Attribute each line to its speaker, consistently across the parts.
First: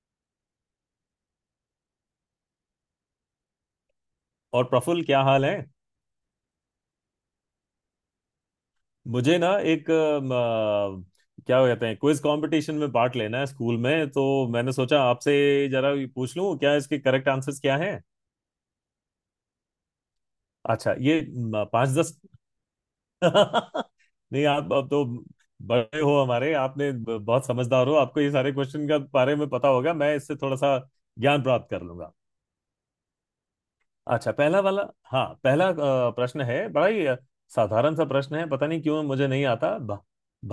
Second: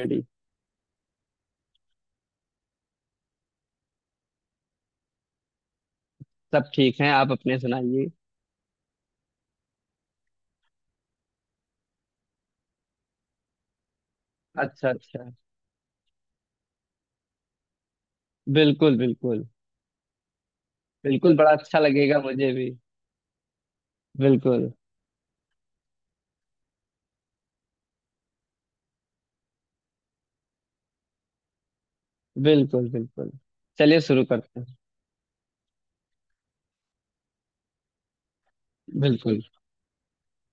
Speaker 1: Ready.
Speaker 2: और प्रफुल्ल, क्या हाल है।
Speaker 1: सब ठीक हैं। आप अपने सुनाइए।
Speaker 2: मुझे ना, एक क्या कहते हैं, क्विज कंपटीशन में पार्ट लेना है स्कूल में। तो मैंने
Speaker 1: अच्छा
Speaker 2: सोचा
Speaker 1: अच्छा।
Speaker 2: आपसे जरा ये पूछ लूं, क्या इसके करेक्ट आंसर्स क्या हैं।
Speaker 1: बिल्कुल बिल्कुल।
Speaker 2: अच्छा, ये
Speaker 1: बिल्कुल। बड़ा अच्छा
Speaker 2: पाँच
Speaker 1: लगेगा
Speaker 2: 10।
Speaker 1: मुझे भी।
Speaker 2: नहीं,
Speaker 1: बिल्कुल।
Speaker 2: आप अब तो बड़े हो हमारे, आपने बहुत समझदार हो, आपको ये सारे क्वेश्चन का बारे में पता होगा, मैं इससे थोड़ा सा ज्ञान प्राप्त कर लूंगा।
Speaker 1: बिल्कुल। बिल्कुल चलिए शुरू
Speaker 2: अच्छा,
Speaker 1: करते
Speaker 2: पहला
Speaker 1: हैं।
Speaker 2: वाला। हाँ, पहला प्रश्न है, बड़ा ही साधारण सा प्रश्न है, पता नहीं क्यों मुझे
Speaker 1: बिल्कुल।
Speaker 2: नहीं आता।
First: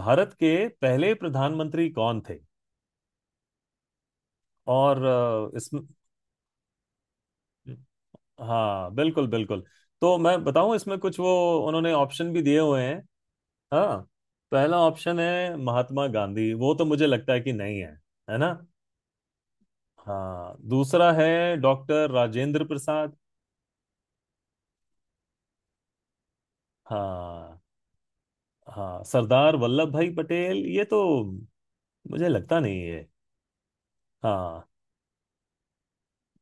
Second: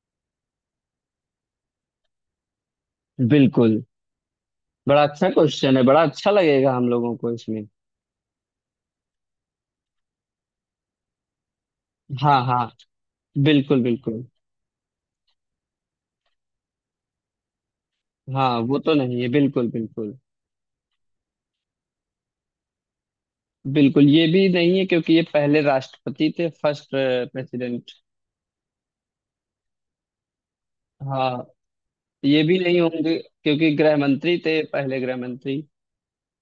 Speaker 2: भारत के पहले प्रधानमंत्री कौन थे।
Speaker 1: बिल्कुल।
Speaker 2: और
Speaker 1: बड़ा अच्छा क्वेश्चन
Speaker 2: इसमें।
Speaker 1: है। बड़ा अच्छा लगेगा हम लोगों को इसमें।
Speaker 2: हाँ, बिल्कुल बिल्कुल। तो मैं बताऊं, इसमें कुछ वो उन्होंने ऑप्शन
Speaker 1: हाँ
Speaker 2: भी दिए
Speaker 1: हाँ।
Speaker 2: हुए हैं।
Speaker 1: बिल्कुल
Speaker 2: हाँ,
Speaker 1: बिल्कुल।
Speaker 2: पहला ऑप्शन है महात्मा गांधी, वो तो मुझे लगता है कि नहीं है, है
Speaker 1: हाँ,
Speaker 2: ना।
Speaker 1: वो तो नहीं है। बिल्कुल बिल्कुल।
Speaker 2: हाँ, दूसरा है डॉक्टर राजेंद्र प्रसाद।
Speaker 1: बिल्कुल। ये भी नहीं है क्योंकि ये पहले राष्ट्रपति थे, फर्स्ट
Speaker 2: हाँ
Speaker 1: प्रेसिडेंट।
Speaker 2: हाँ, सरदार वल्लभ भाई पटेल, ये तो
Speaker 1: हाँ।
Speaker 2: मुझे
Speaker 1: ये भी
Speaker 2: लगता
Speaker 1: नहीं
Speaker 2: नहीं है।
Speaker 1: होंगे क्योंकि गृह मंत्री थे,
Speaker 2: हाँ,
Speaker 1: पहले गृह मंत्री।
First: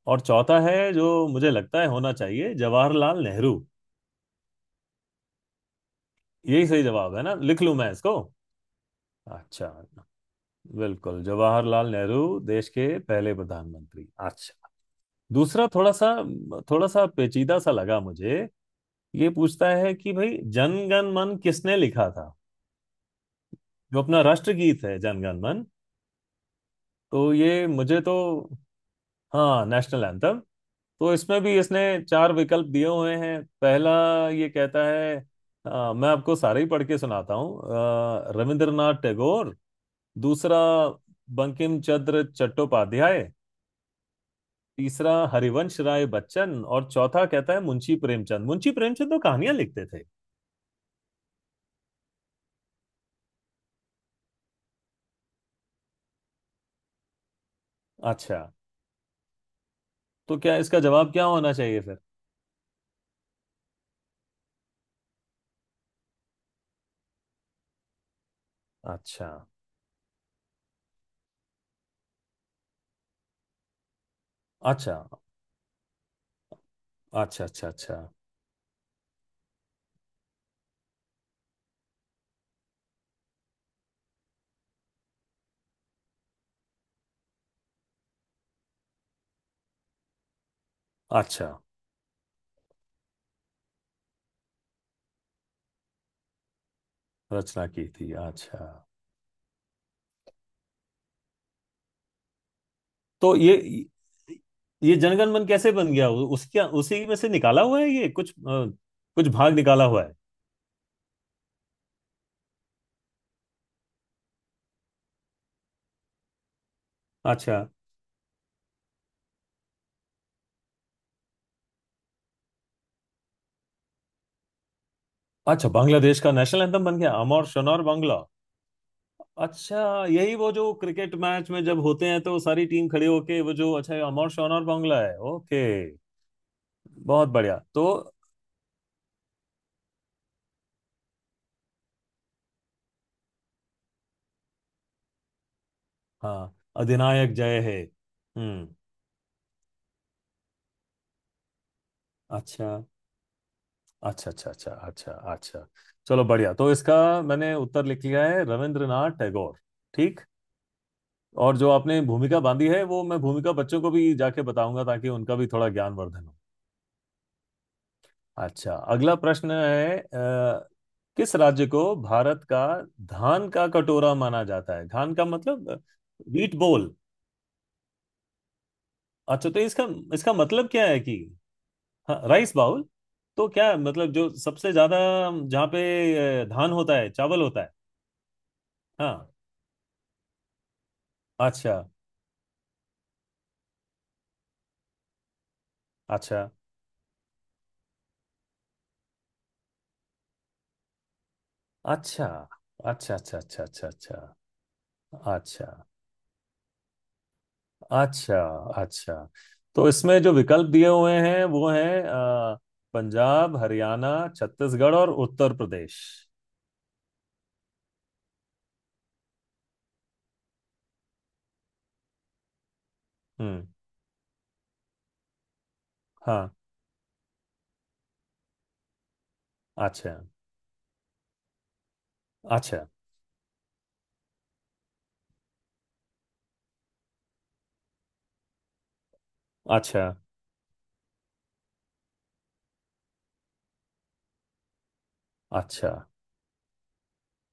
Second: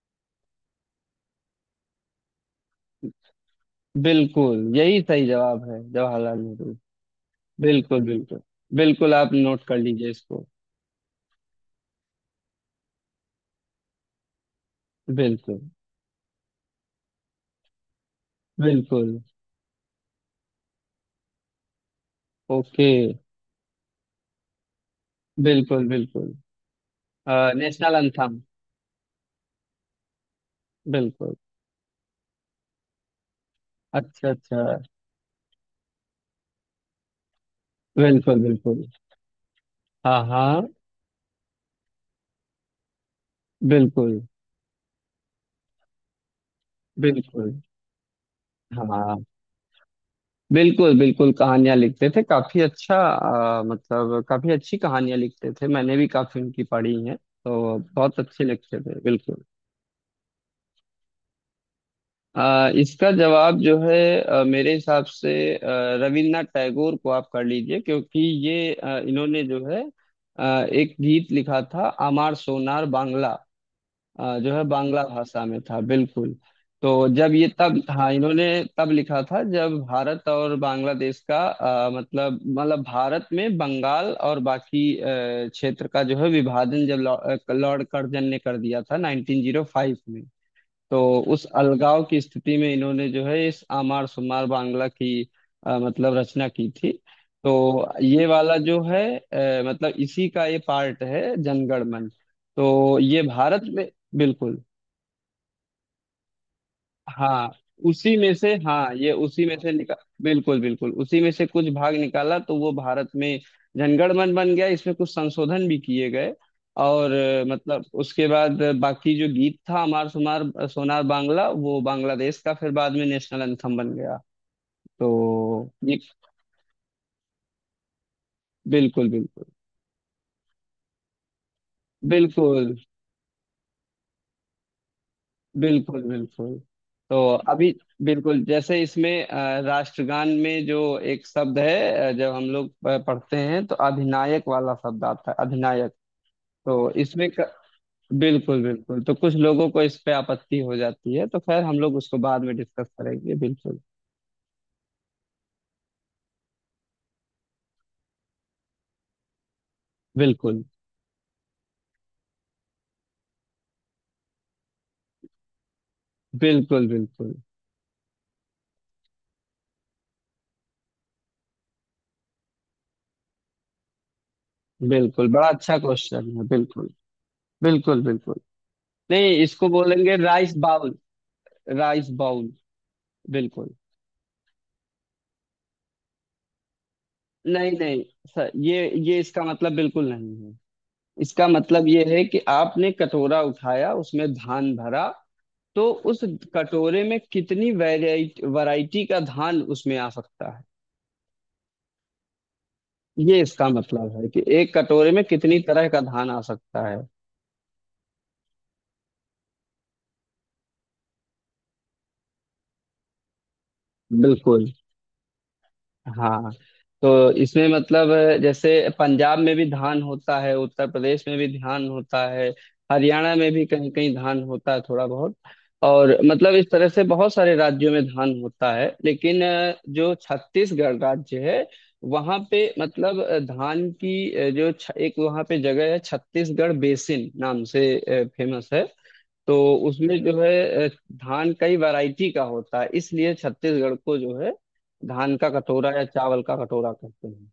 Speaker 2: और चौथा है जो मुझे लगता है होना चाहिए, जवाहरलाल नेहरू।
Speaker 1: बिल्कुल यही सही जवाब है, जवाहरलाल
Speaker 2: यही
Speaker 1: नेहरू।
Speaker 2: सही जवाब है ना, लिख लूं मैं
Speaker 1: बिल्कुल
Speaker 2: इसको।
Speaker 1: बिल्कुल। बिल्कुल आप नोट
Speaker 2: अच्छा,
Speaker 1: कर लीजिए इसको।
Speaker 2: बिल्कुल जवाहरलाल नेहरू, देश के पहले प्रधानमंत्री। अच्छा।
Speaker 1: बिल्कुल
Speaker 2: दूसरा थोड़ा सा, थोड़ा सा पेचीदा सा लगा मुझे।
Speaker 1: बिल्कुल।
Speaker 2: ये पूछता है कि भाई, जन गण मन किसने लिखा था,
Speaker 1: ओके।
Speaker 2: जो अपना राष्ट्रगीत है, जन गण मन।
Speaker 1: बिल्कुल बिल्कुल।
Speaker 2: तो ये
Speaker 1: नेशनल
Speaker 2: मुझे तो,
Speaker 1: अंथम।
Speaker 2: हाँ, नेशनल एंथम। तो
Speaker 1: बिल्कुल।
Speaker 2: इसमें भी इसने चार विकल्प दिए हुए हैं। पहला
Speaker 1: अच्छा
Speaker 2: ये
Speaker 1: अच्छा।
Speaker 2: कहता है, मैं आपको सारे ही पढ़ के सुनाता हूँ,
Speaker 1: बिल्कुल बिल्कुल।
Speaker 2: रविंद्रनाथ टैगोर।
Speaker 1: हाँ
Speaker 2: दूसरा,
Speaker 1: हाँ।
Speaker 2: बंकिम चंद्र चट्टोपाध्याय।
Speaker 1: बिल्कुल
Speaker 2: तीसरा, हरिवंश राय बच्चन, और चौथा
Speaker 1: बिल्कुल।
Speaker 2: कहता है मुंशी प्रेमचंद। मुंशी प्रेमचंद तो
Speaker 1: हाँ।
Speaker 2: कहानियां लिखते थे।
Speaker 1: बिल्कुल बिल्कुल कहानियां लिखते थे, काफी अच्छा। मतलब काफी अच्छी कहानियां लिखते थे। मैंने भी काफी उनकी पढ़ी हैं तो बहुत
Speaker 2: अच्छा,
Speaker 1: अच्छे लिखते थे। बिल्कुल।
Speaker 2: तो क्या, इसका जवाब क्या होना चाहिए फिर।
Speaker 1: इसका जवाब जो है, मेरे हिसाब से, रविन्द्रनाथ टैगोर को आप कर लीजिए, क्योंकि ये,
Speaker 2: अच्छा
Speaker 1: इन्होंने जो है, एक गीत लिखा था, आमार सोनार बांग्ला, जो है
Speaker 2: अच्छा
Speaker 1: बांग्ला भाषा में था। बिल्कुल। तो जब
Speaker 2: अच्छा
Speaker 1: ये,
Speaker 2: अच्छा
Speaker 1: तब
Speaker 2: अच्छा
Speaker 1: हाँ, इन्होंने तब लिखा था जब भारत और बांग्लादेश का, मतलब भारत में बंगाल और बाकी क्षेत्र का जो है विभाजन जब लॉर्ड लॉर्ड कर्जन ने कर दिया था 1905 में। तो उस
Speaker 2: अच्छा,
Speaker 1: अलगाव की स्थिति में इन्होंने जो है इस आमार सुमार बांग्ला की मतलब रचना की थी।
Speaker 2: रचना की
Speaker 1: तो
Speaker 2: थी।
Speaker 1: ये वाला
Speaker 2: अच्छा,
Speaker 1: जो है, मतलब इसी का ये पार्ट है, जनगण मन। तो ये
Speaker 2: तो
Speaker 1: भारत में। बिल्कुल।
Speaker 2: ये जनगण मन कैसे बन गया, उसके उसी में से
Speaker 1: हाँ,
Speaker 2: निकाला हुआ है ये,
Speaker 1: उसी
Speaker 2: कुछ
Speaker 1: में से। हाँ, ये
Speaker 2: कुछ
Speaker 1: उसी
Speaker 2: भाग
Speaker 1: में से
Speaker 2: निकाला
Speaker 1: निकाल।
Speaker 2: हुआ है।
Speaker 1: बिल्कुल बिल्कुल। उसी में से कुछ भाग निकाला तो वो भारत में जनगणमन बन गया। इसमें कुछ संशोधन भी किए गए। और
Speaker 2: अच्छा
Speaker 1: मतलब उसके बाद बाकी जो गीत था अमार सुमार सोनार बांग्ला, वो बांग्लादेश का फिर बाद में नेशनल एंथम बन गया। तो
Speaker 2: अच्छा,
Speaker 1: ये।
Speaker 2: बांग्लादेश का नेशनल एंथम बन गया अमर शनौर बांग्ला।
Speaker 1: बिल्कुल। बिल्कुल।
Speaker 2: अच्छा, यही वो जो क्रिकेट मैच में जब होते हैं तो सारी
Speaker 1: बिल्कुल।
Speaker 2: टीम खड़ी होके वो जो, अच्छा ये अमर शनौर बांग्ला है, ओके।
Speaker 1: बिल्कुल। बिल्कुल। तो
Speaker 2: बहुत बढ़िया
Speaker 1: अभी।
Speaker 2: तो,
Speaker 1: बिल्कुल जैसे इसमें, राष्ट्रगान में जो एक शब्द है, जब हम लोग पढ़ते हैं तो अधिनायक वाला शब्द आता है, अधिनायक।
Speaker 2: हाँ,
Speaker 1: तो इसमें
Speaker 2: अधिनायक
Speaker 1: क...
Speaker 2: जय हे।
Speaker 1: बिल्कुल
Speaker 2: हम्म।
Speaker 1: बिल्कुल। तो कुछ लोगों को इस पे आपत्ति हो जाती है, तो खैर हम लोग उसको बाद में
Speaker 2: अच्छा
Speaker 1: डिस्कस करेंगे। बिल्कुल।
Speaker 2: अच्छा अच्छा अच्छा अच्छा अच्छा, चलो बढ़िया तो इसका मैंने उत्तर लिख लिया है, रविंद्रनाथ टैगोर। ठीक।
Speaker 1: बिल्कुल।
Speaker 2: और जो आपने भूमिका बांधी है वो मैं भूमिका बच्चों को भी जाके बताऊंगा ताकि उनका भी थोड़ा ज्ञानवर्धन हो।
Speaker 1: बिल्कुल। बिल्कुल।
Speaker 2: अच्छा, अगला प्रश्न है। किस राज्य को भारत का धान का कटोरा माना जाता है, धान का
Speaker 1: बिल्कुल बड़ा अच्छा
Speaker 2: मतलब
Speaker 1: क्वेश्चन है।
Speaker 2: वीट
Speaker 1: बिल्कुल
Speaker 2: बोल।
Speaker 1: बिल्कुल। बिल्कुल। नहीं,
Speaker 2: अच्छा, तो
Speaker 1: इसको
Speaker 2: इसका,
Speaker 1: बोलेंगे राइस
Speaker 2: मतलब क्या
Speaker 1: बाउल।
Speaker 2: है कि,
Speaker 1: राइस
Speaker 2: हाँ,
Speaker 1: बाउल।
Speaker 2: Rice bowl. तो क्या
Speaker 1: बिल्कुल।
Speaker 2: है? मतलब जो सबसे ज्यादा, जहाँ पे धान होता है, चावल होता
Speaker 1: नहीं
Speaker 2: है।
Speaker 1: नहीं सर, ये
Speaker 2: हाँ।
Speaker 1: इसका मतलब बिल्कुल नहीं है। इसका
Speaker 2: अच्छा
Speaker 1: मतलब ये है कि आपने कटोरा उठाया, उसमें धान भरा। तो उस
Speaker 2: अच्छा
Speaker 1: कटोरे में कितनी वैरायटी वैरायटी का धान उसमें आ सकता है।
Speaker 2: अच्छा अच्छा अच्छा
Speaker 1: ये
Speaker 2: अच्छा
Speaker 1: इसका
Speaker 2: अच्छा
Speaker 1: मतलब है कि
Speaker 2: अच्छा
Speaker 1: एक कटोरे में कितनी
Speaker 2: अच्छा
Speaker 1: तरह का धान आ सकता है।
Speaker 2: अच्छा अच्छा। तो इसमें जो विकल्प दिए हुए हैं वो हैं, पंजाब, हरियाणा,
Speaker 1: बिल्कुल।
Speaker 2: छत्तीसगढ़ और उत्तर प्रदेश।
Speaker 1: हाँ। तो इसमें मतलब, जैसे पंजाब में भी धान होता है, उत्तर प्रदेश में भी धान होता है। हरियाणा में भी
Speaker 2: हम्म।
Speaker 1: कहीं कहीं धान होता है, थोड़ा बहुत। और
Speaker 2: हाँ।
Speaker 1: मतलब इस तरह से बहुत सारे राज्यों में धान होता है, लेकिन जो
Speaker 2: अच्छा
Speaker 1: छत्तीसगढ़ राज्य है, वहाँ पे
Speaker 2: अच्छा
Speaker 1: मतलब धान की, जो एक वहाँ पे जगह है छत्तीसगढ़ बेसिन नाम से, फेमस है। तो
Speaker 2: अच्छा
Speaker 1: उसमें जो है, धान कई वैरायटी का होता है, इसलिए छत्तीसगढ़ को जो है धान का कटोरा
Speaker 2: अच्छा
Speaker 1: या चावल का कटोरा कहते हैं।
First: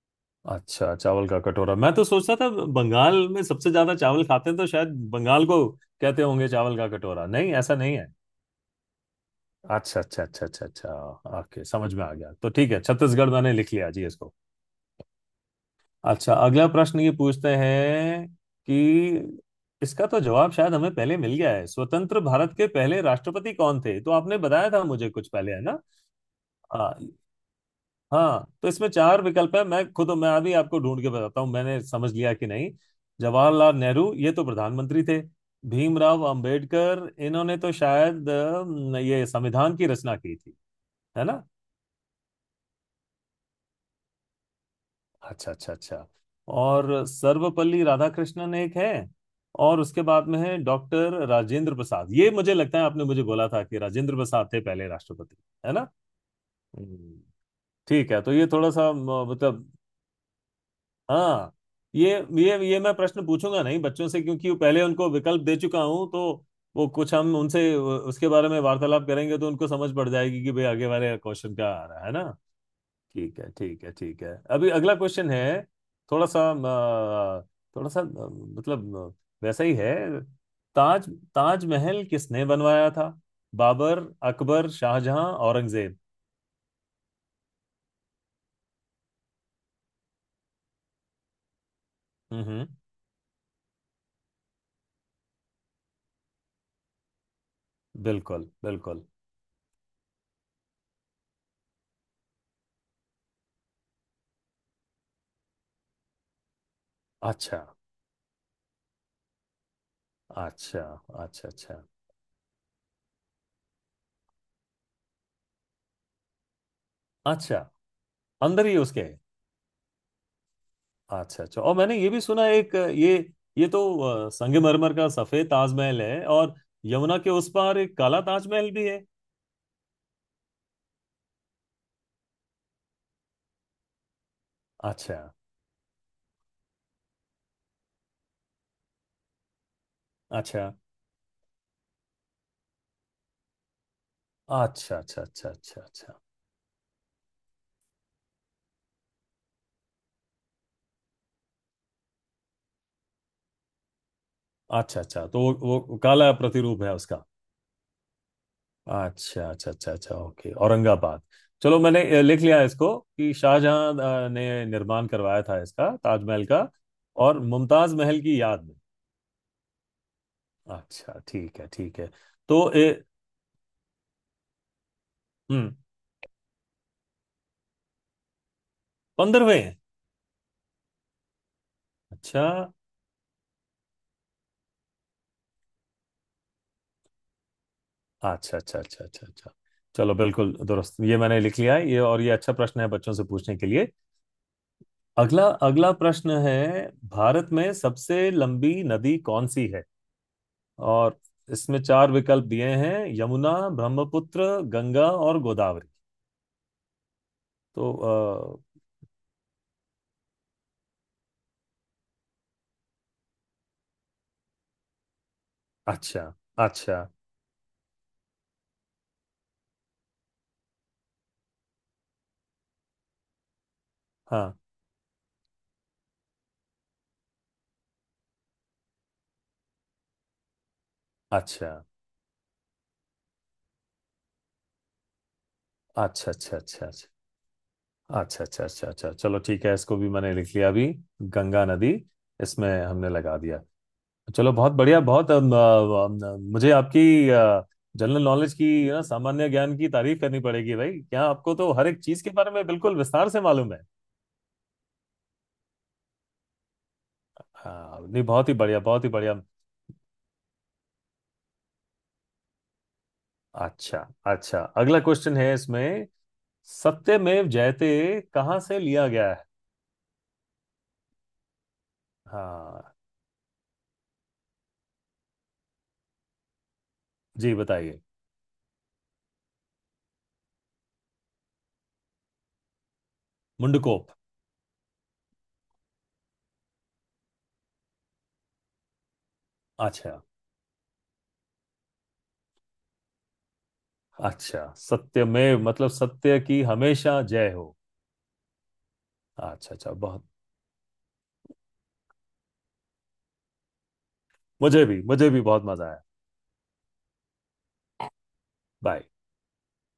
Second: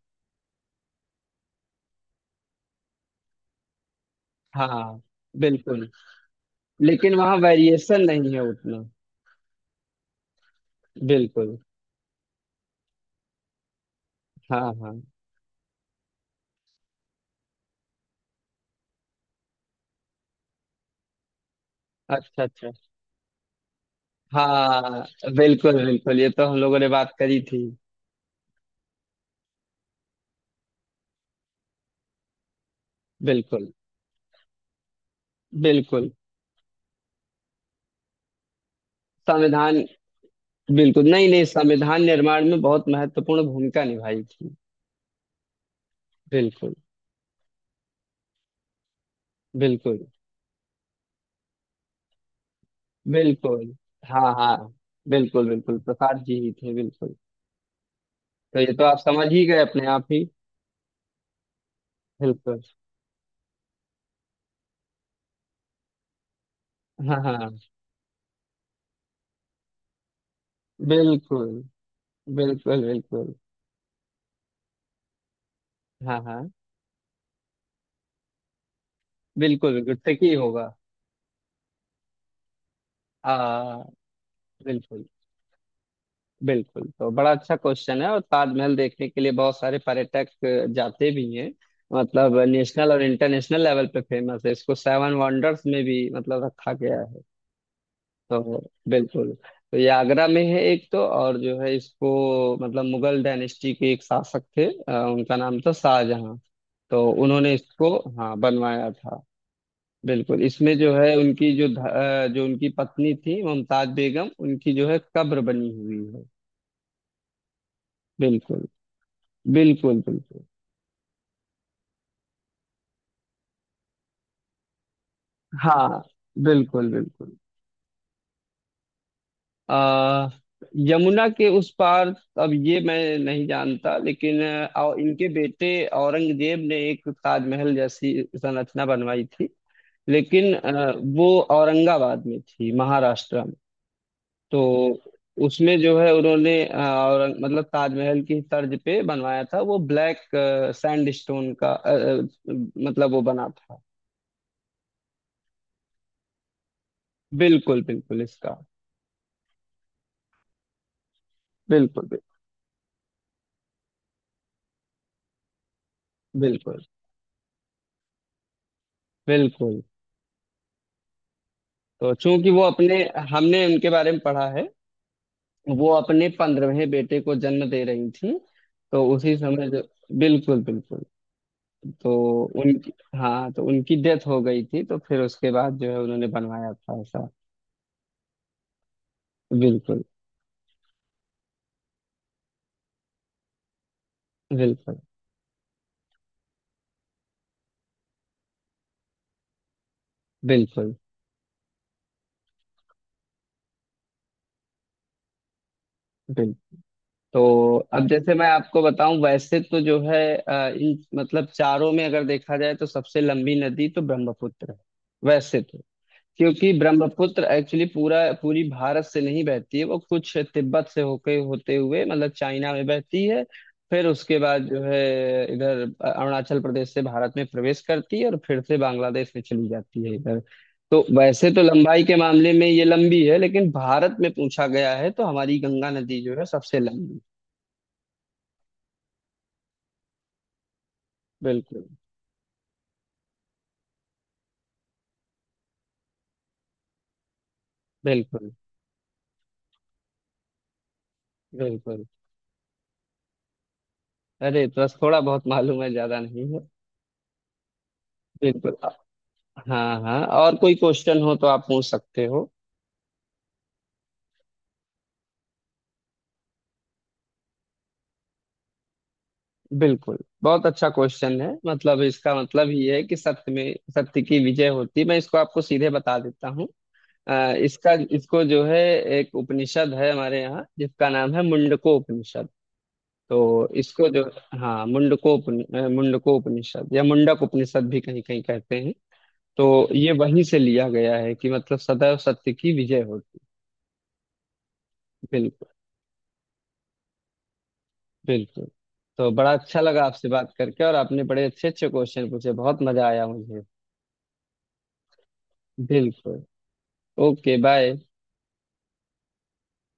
Speaker 2: अच्छा, चावल का कटोरा मैं तो सोचता था बंगाल में सबसे ज्यादा चावल खाते हैं, तो
Speaker 1: हाँ।
Speaker 2: शायद बंगाल को
Speaker 1: बिल्कुल।
Speaker 2: कहते होंगे चावल का
Speaker 1: लेकिन
Speaker 2: कटोरा,
Speaker 1: वहाँ
Speaker 2: नहीं ऐसा नहीं
Speaker 1: वेरिएशन
Speaker 2: है।
Speaker 1: नहीं है उतना।
Speaker 2: अच्छा अच्छा अच्छा अच्छा अच्छा,
Speaker 1: बिल्कुल।
Speaker 2: ओके समझ में आ गया, तो ठीक है, छत्तीसगढ़ मैंने लिख लिया जी इसको।
Speaker 1: हाँ हाँ।
Speaker 2: अच्छा, अगला प्रश्न ये पूछते हैं कि, इसका तो जवाब शायद हमें पहले मिल गया है, स्वतंत्र
Speaker 1: अच्छा
Speaker 2: भारत के
Speaker 1: अच्छा।
Speaker 2: पहले राष्ट्रपति कौन थे, तो आपने बताया था
Speaker 1: हाँ।
Speaker 2: मुझे कुछ पहले, है ना।
Speaker 1: बिल्कुल बिल्कुल। ये तो हम लोगों ने
Speaker 2: हाँ
Speaker 1: बात करी थी।
Speaker 2: हाँ, तो इसमें चार विकल्प है, मैं खुद मैं अभी आपको ढूंढ के बताता हूँ, मैंने समझ लिया कि नहीं।
Speaker 1: बिल्कुल।
Speaker 2: जवाहरलाल नेहरू, ये तो प्रधानमंत्री थे।
Speaker 1: बिल्कुल।
Speaker 2: भीमराव अंबेडकर, इन्होंने तो शायद ये संविधान
Speaker 1: संविधान।
Speaker 2: की रचना की थी,
Speaker 1: बिल्कुल।
Speaker 2: है
Speaker 1: नहीं नहीं,
Speaker 2: ना।
Speaker 1: संविधान निर्माण में बहुत महत्वपूर्ण भूमिका निभाई थी।
Speaker 2: अच्छा अच्छा अच्छा।
Speaker 1: बिल्कुल।
Speaker 2: और सर्वपल्ली राधाकृष्णन एक है, और उसके
Speaker 1: बिल्कुल।
Speaker 2: बाद में है डॉक्टर राजेंद्र प्रसाद। ये मुझे लगता है आपने मुझे बोला
Speaker 1: बिल्कुल।
Speaker 2: था कि राजेंद्र
Speaker 1: हाँ
Speaker 2: प्रसाद
Speaker 1: हाँ।
Speaker 2: थे पहले राष्ट्रपति,
Speaker 1: बिल्कुल
Speaker 2: है
Speaker 1: बिल्कुल
Speaker 2: ना।
Speaker 1: प्रसाद जी ही थे। बिल्कुल।
Speaker 2: हम्म। ठीक है, तो ये
Speaker 1: तो
Speaker 2: थोड़ा
Speaker 1: ये तो
Speaker 2: सा,
Speaker 1: आप समझ ही गए
Speaker 2: मतलब,
Speaker 1: अपने आप ही।
Speaker 2: हाँ। ये
Speaker 1: बिल्कुल।
Speaker 2: ये मैं प्रश्न पूछूंगा नहीं बच्चों से क्योंकि वो पहले उनको विकल्प दे चुका हूं, तो वो कुछ,
Speaker 1: हाँ
Speaker 2: हम
Speaker 1: हाँ।
Speaker 2: उनसे उसके बारे में वार्तालाप करेंगे तो उनको समझ पड़ जाएगी कि भाई आगे वाले
Speaker 1: बिल्कुल।
Speaker 2: क्वेश्चन क्या आ रहा है ना।
Speaker 1: बिल्कुल। बिल्कुल।
Speaker 2: ठीक है ठीक है ठीक है। अभी अगला क्वेश्चन है,
Speaker 1: हाँ
Speaker 2: थोड़ा सा
Speaker 1: हाँ।
Speaker 2: थोड़ा सा मतलब वैसा
Speaker 1: बिल्कुल
Speaker 2: ही
Speaker 1: बिल्कुल
Speaker 2: है।
Speaker 1: tricky होगा।
Speaker 2: ताज ताजमहल किसने बनवाया था,
Speaker 1: आ
Speaker 2: बाबर, अकबर,
Speaker 1: बिल्कुल।
Speaker 2: शाहजहां, औरंगजेब।
Speaker 1: बिल्कुल। तो बड़ा अच्छा क्वेश्चन है, और ताजमहल देखने के लिए बहुत सारे पर्यटक जाते भी हैं। मतलब
Speaker 2: हम्म हम्म,
Speaker 1: नेशनल और इंटरनेशनल लेवल पे फेमस है, इसको सेवन वंडर्स में भी मतलब रखा गया है। हाँ।
Speaker 2: बिल्कुल बिल्कुल।
Speaker 1: बिल्कुल। तो ये आगरा में है एक तो। और जो है इसको, मतलब मुगल डायनेस्टी के एक शासक थे, उनका नाम था शाहजहां। तो उन्होंने
Speaker 2: अच्छा
Speaker 1: इसको, हाँ, बनवाया था। बिल्कुल। इसमें
Speaker 2: अच्छा
Speaker 1: जो है,
Speaker 2: अच्छा
Speaker 1: उनकी जो
Speaker 2: अच्छा
Speaker 1: जो उनकी पत्नी थी मुमताज बेगम, उनकी जो है कब्र बनी हुई है।
Speaker 2: अच्छा, अंदर
Speaker 1: बिल्कुल।
Speaker 2: ही उसके।
Speaker 1: बिल्कुल। बिल्कुल।
Speaker 2: अच्छा अच्छा, और मैंने ये भी सुना एक, ये तो संगमरमर का सफेद ताजमहल
Speaker 1: हाँ।
Speaker 2: है, और
Speaker 1: बिल्कुल
Speaker 2: यमुना के
Speaker 1: बिल्कुल।
Speaker 2: उस पार एक काला ताजमहल भी है।
Speaker 1: आ, यमुना के उस पार, अब ये मैं नहीं जानता, लेकिन और
Speaker 2: अच्छा
Speaker 1: इनके बेटे औरंगजेब ने एक ताजमहल जैसी संरचना बनवाई थी। लेकिन
Speaker 2: अच्छा
Speaker 1: वो औरंगाबाद में थी, महाराष्ट्र में। तो
Speaker 2: अच्छा अच्छा अच्छा
Speaker 1: उसमें
Speaker 2: अच्छा
Speaker 1: जो है
Speaker 2: अच्छा
Speaker 1: उन्होंने, औरंग मतलब ताजमहल की तर्ज पे बनवाया था वो, ब्लैक सैंड स्टोन का, मतलब वो बना था।
Speaker 2: अच्छा अच्छा, तो वो काला प्रतिरूप है उसका।
Speaker 1: बिल्कुल बिल्कुल इसका।
Speaker 2: अच्छा अच्छा अच्छा अच्छा, ओके, औरंगाबाद। चलो, मैंने
Speaker 1: बिल्कुल।
Speaker 2: लिख लिया इसको कि शाहजहां ने निर्माण करवाया था इसका, ताजमहल का,
Speaker 1: बिल्कुल।
Speaker 2: और मुमताज महल की याद में।
Speaker 1: बिल्कुल।
Speaker 2: अच्छा ठीक है ठीक है।
Speaker 1: तो चूंकि वो
Speaker 2: तो
Speaker 1: अपने, हमने उनके बारे में पढ़ा है,
Speaker 2: हम्म।
Speaker 1: वो अपने पंद्रहवें बेटे को जन्म दे रही थी, तो उसी
Speaker 2: 15वें
Speaker 1: समय
Speaker 2: हैं।
Speaker 1: जो। बिल्कुल बिल्कुल। तो
Speaker 2: अच्छा
Speaker 1: उनकी, हाँ, तो उनकी डेथ हो गई थी, तो फिर उसके बाद जो है उन्होंने बनवाया था ऐसा।
Speaker 2: अच्छा अच्छा अच्छा अच्छा अच्छा,
Speaker 1: बिल्कुल।
Speaker 2: चलो बिल्कुल दुरुस्त, ये मैंने लिख लिया है ये, और ये अच्छा प्रश्न है बच्चों से पूछने के लिए।
Speaker 1: बिल्कुल।
Speaker 2: अगला अगला प्रश्न है, भारत में सबसे लंबी नदी कौन सी है।
Speaker 1: बिल्कुल।
Speaker 2: और इसमें चार विकल्प दिए हैं, यमुना, ब्रह्मपुत्र, गंगा और गोदावरी।
Speaker 1: बिल्कुल। तो अब जैसे मैं
Speaker 2: तो
Speaker 1: आपको बताऊं, वैसे तो जो है, इन मतलब चारों में अगर देखा जाए तो सबसे लंबी नदी तो ब्रह्मपुत्र है। वैसे तो।
Speaker 2: अच्छा।
Speaker 1: क्योंकि
Speaker 2: अच्छा
Speaker 1: ब्रह्मपुत्र एक्चुअली पूरा पूरी भारत से नहीं बहती है, वो कुछ तिब्बत से होके होते हुए मतलब चाइना में बहती है। फिर उसके
Speaker 2: हाँ।
Speaker 1: बाद जो है इधर अरुणाचल प्रदेश से भारत में प्रवेश करती है और फिर से बांग्लादेश में चली जाती है इधर। तो वैसे तो
Speaker 2: अच्छा
Speaker 1: लंबाई के मामले में ये लंबी है, लेकिन भारत में पूछा गया है तो हमारी गंगा नदी
Speaker 2: अच्छा
Speaker 1: जो है
Speaker 2: अच्छा
Speaker 1: सबसे
Speaker 2: अच्छा
Speaker 1: लंबी।
Speaker 2: अच्छा अच्छा अच्छा अच्छा अच्छा, चलो ठीक है, इसको भी मैंने लिख लिया अभी, गंगा
Speaker 1: बिल्कुल।
Speaker 2: नदी इसमें हमने लगा दिया। चलो बहुत बढ़िया। बहुत अम, अम, अम, मुझे आपकी जनरल
Speaker 1: बिल्कुल।
Speaker 2: नॉलेज की ना, सामान्य ज्ञान की तारीफ करनी पड़ेगी भाई, क्या आपको तो हर एक
Speaker 1: बिल्कुल।
Speaker 2: चीज के बारे में बिल्कुल विस्तार से मालूम है।
Speaker 1: अरे तो बस थोड़ा बहुत मालूम है, ज्यादा नहीं है।
Speaker 2: हाँ नहीं, बहुत ही
Speaker 1: बिल्कुल।
Speaker 2: बढ़िया, बहुत ही बढ़िया।
Speaker 1: हाँ हाँ, और कोई क्वेश्चन हो तो आप पूछ सकते हो।
Speaker 2: अच्छा अच्छा, अगला क्वेश्चन है इसमें, सत्यमेव जयते कहाँ से लिया गया है।
Speaker 1: बिल्कुल। बहुत अच्छा क्वेश्चन है। मतलब इसका मतलब ये
Speaker 2: हाँ,
Speaker 1: है कि सत्य में सत्य की विजय होती है। मैं इसको आपको सीधे बता देता हूँ।
Speaker 2: जी
Speaker 1: इसका
Speaker 2: बताइए।
Speaker 1: इसको जो है, एक उपनिषद है हमारे यहाँ जिसका नाम है मुंडको उपनिषद। तो
Speaker 2: मुंडकोप।
Speaker 1: इसको जो, हाँ, मुंडको, मुंडको उपनिषद या मुंडक उपनिषद भी कहीं कहीं कहते हैं। तो ये
Speaker 2: अच्छा,
Speaker 1: वहीं से लिया गया है कि मतलब सदैव सत्य की विजय होती
Speaker 2: अच्छा
Speaker 1: है।
Speaker 2: सत्यमेव
Speaker 1: बिल्कुल।
Speaker 2: मतलब सत्य की हमेशा जय हो।
Speaker 1: बिल्कुल। तो बड़ा
Speaker 2: अच्छा
Speaker 1: अच्छा
Speaker 2: अच्छा,
Speaker 1: लगा
Speaker 2: बहुत,
Speaker 1: आपसे बात करके, और आपने बड़े अच्छे अच्छे क्वेश्चन पूछे, बहुत मजा आया मुझे।
Speaker 2: मुझे भी बहुत मजा आया।
Speaker 1: बिल्कुल। ओके। बाय।
Speaker 2: बाय।